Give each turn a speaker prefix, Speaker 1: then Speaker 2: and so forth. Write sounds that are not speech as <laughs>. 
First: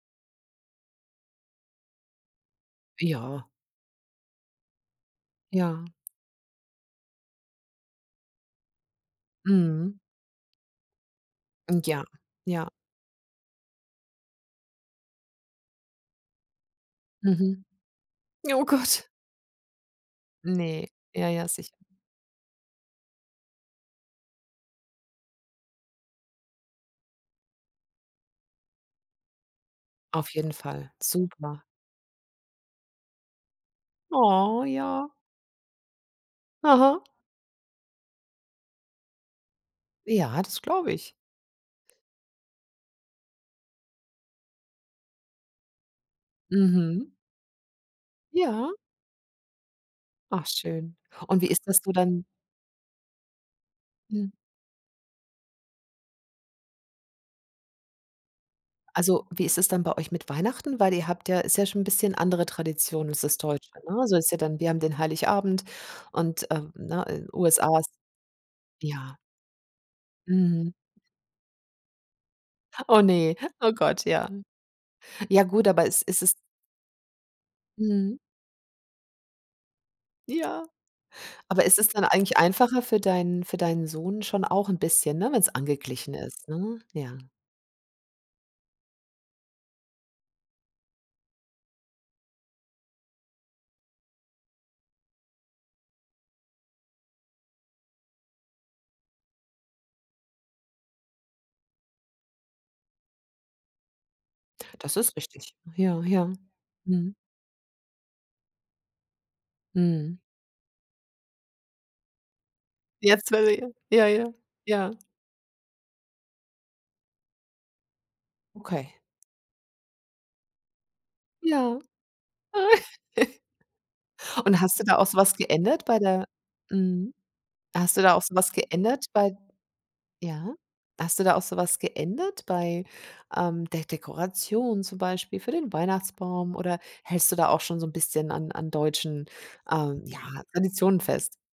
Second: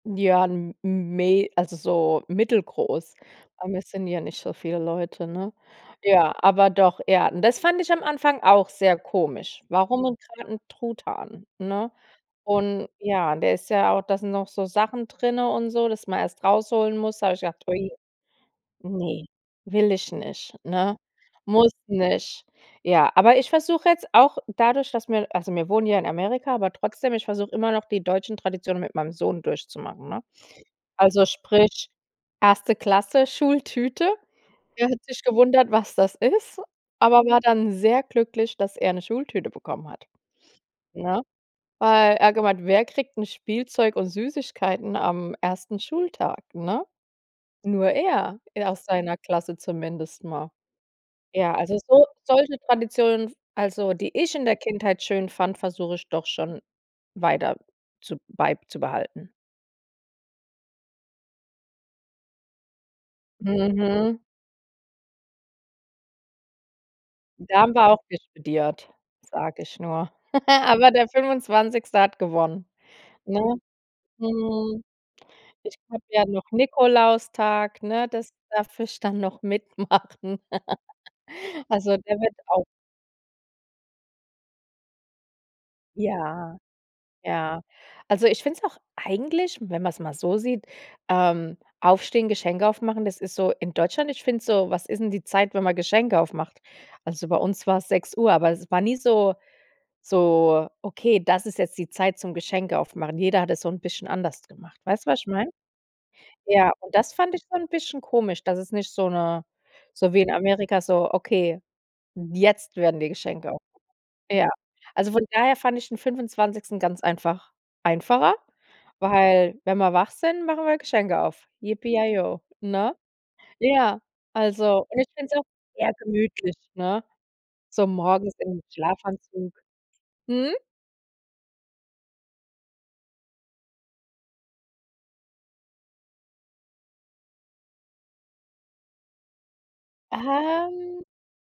Speaker 1: Ja, m mei also, so mittelgroß.
Speaker 2: Ja.
Speaker 1: Aber wir sind ja nicht so viele Leute, ne?
Speaker 2: Ja.
Speaker 1: Ja, aber doch, er und das fand ich am Anfang auch sehr komisch.
Speaker 2: Mhm.
Speaker 1: Warum denn gerade 'n Truthahn,
Speaker 2: Und
Speaker 1: ne?
Speaker 2: ja, ja.
Speaker 1: Und, ja, der ist ja au da sind noch so Sachen drinne und so, dass man erst rausholen muss, da habe ich
Speaker 2: Mhm.
Speaker 1: gedacht: „Ui,
Speaker 2: Oh Gott!
Speaker 1: ne, will ich nicht",
Speaker 2: Ne,
Speaker 1: ne?
Speaker 2: ja, ja,
Speaker 1: Muss
Speaker 2: sicher.
Speaker 1: nicht. Ja, aber ich versuche jetzt auch dadurch, dass wir also wir wohnen ja in Amerika, aber trotzdem, ich versuche immer noch die deutschen Traditionen mit meinem Sohn durchzumachen, ne?
Speaker 2: Auf jeden Fall
Speaker 1: Also
Speaker 2: super.
Speaker 1: sprich 1. Klasse Schultüte.
Speaker 2: Oh,
Speaker 1: Er hat
Speaker 2: ja.
Speaker 1: sich gewundert, was das ist,
Speaker 2: Aha.
Speaker 1: aber war dann sehr glücklich, dass er 'ne Schultüte bekommen hat,
Speaker 2: Ja, das glaube ich.
Speaker 1: ne? Weil er gemeint: „Wer kriegt 'n Spielzeug und Süßigkeiten am ersten Schultag“, ne?
Speaker 2: Mhm.
Speaker 1: Nur er. Er
Speaker 2: Ja.
Speaker 1: aus seiner Klasse zumindest
Speaker 2: Ach
Speaker 1: mal.
Speaker 2: schön. Und wie
Speaker 1: Ja,
Speaker 2: ist
Speaker 1: also
Speaker 2: das so
Speaker 1: so
Speaker 2: dann
Speaker 1: solche Traditionen f also, die
Speaker 2: Hm.
Speaker 1: ich in der Kindheit schön fand, versuche ich doch schon weiter zu
Speaker 2: Also,
Speaker 1: beizubehalten.
Speaker 2: wie ist es dann bei euch mit Weihnachten? Weil ihr habt ja Ist ja schon 'n bisschen andere Tradition als das Deutsche, ne? So
Speaker 1: Mhm.
Speaker 2: ist ja dann wir haben den Heiligabend und, ähm, ne, in
Speaker 1: Da haben
Speaker 2: USA ist
Speaker 1: wir auch diskutiert,
Speaker 2: Ja.
Speaker 1: sage ich nur.
Speaker 2: Mhm.
Speaker 1: <laughs> Aber der 25. hat gewonnen,
Speaker 2: Oh, ne,
Speaker 1: ne?
Speaker 2: oh Gott, ja.
Speaker 1: Mhm.
Speaker 2: Ja gut,
Speaker 1: Ich
Speaker 2: aber es
Speaker 1: habe
Speaker 2: ist
Speaker 1: ja
Speaker 2: es
Speaker 1: noch Nikolaustag, ne,
Speaker 2: Mhm.
Speaker 1: das darf ich dann noch mitmachen.
Speaker 2: Ja, aber
Speaker 1: <laughs>
Speaker 2: es ist
Speaker 1: Also,
Speaker 2: dann
Speaker 1: der wird
Speaker 2: eigentlich
Speaker 1: auch
Speaker 2: einfacher für deinen für deinen Sohn schon auch 'n bisschen, ne, wenn's angeglichen ist,
Speaker 1: Ja,
Speaker 2: ne? Ja.
Speaker 1: ja. Also, ich finde es auch eigentlich, wenn man's mal so sieht, ähm aufstehen, Geschenke aufmachen, das ist so in Deutschland ich finde es so was ist denn die Zeit, wenn man Geschenke aufmacht? Also, bei uns war's 6:00, aber es war nie so so, okay, das ist jetzt die Zeit zum Geschenke aufmachen. Jeder hat es so 'n bisschen anders gemacht.
Speaker 2: Das
Speaker 1: Weißt du,
Speaker 2: ist
Speaker 1: was ich meine?
Speaker 2: richtig, ja, ja.
Speaker 1: Ja, und das
Speaker 2: Mhm.
Speaker 1: fand ich schon 'n bisschen komisch, dass es nicht so 'ne so
Speaker 2: Mhm.
Speaker 1: wie in Amerika so: „Okay, jetzt werden die
Speaker 2: Jetzt,
Speaker 1: Geschenke
Speaker 2: <unintelligible>
Speaker 1: aufgemacht."
Speaker 2: ja, ja,
Speaker 1: Ja,
Speaker 2: ja.
Speaker 1: also von daher fand ich den 25. ganz einfach einfacher,
Speaker 2: Okay.
Speaker 1: weil wenn wir wach sind, machen wir Geschenke auf.
Speaker 2: Ja.
Speaker 1: Yippee yay yo, ne?
Speaker 2: <laughs>
Speaker 1: Ja,
Speaker 2: Und hast du
Speaker 1: also
Speaker 2: da
Speaker 1: und
Speaker 2: auch
Speaker 1: ich
Speaker 2: so
Speaker 1: finde
Speaker 2: was
Speaker 1: es auch
Speaker 2: geändert
Speaker 1: eher
Speaker 2: bei der
Speaker 1: gemütlich, ne?
Speaker 2: Mhm.
Speaker 1: So
Speaker 2: Hast du da auch
Speaker 1: morgens
Speaker 2: so was
Speaker 1: im
Speaker 2: geändert bei
Speaker 1: Schlafanzug. Mhm.
Speaker 2: Ja. Hast du da auch so was geändert bei, ähm, der Dekoration zum Beispiel für den Weihnachtsbaum oder hältst du da auch schon so 'n bisschen an an deutschen, ähm, ja, Traditionen
Speaker 1: Ähm.
Speaker 2: fest?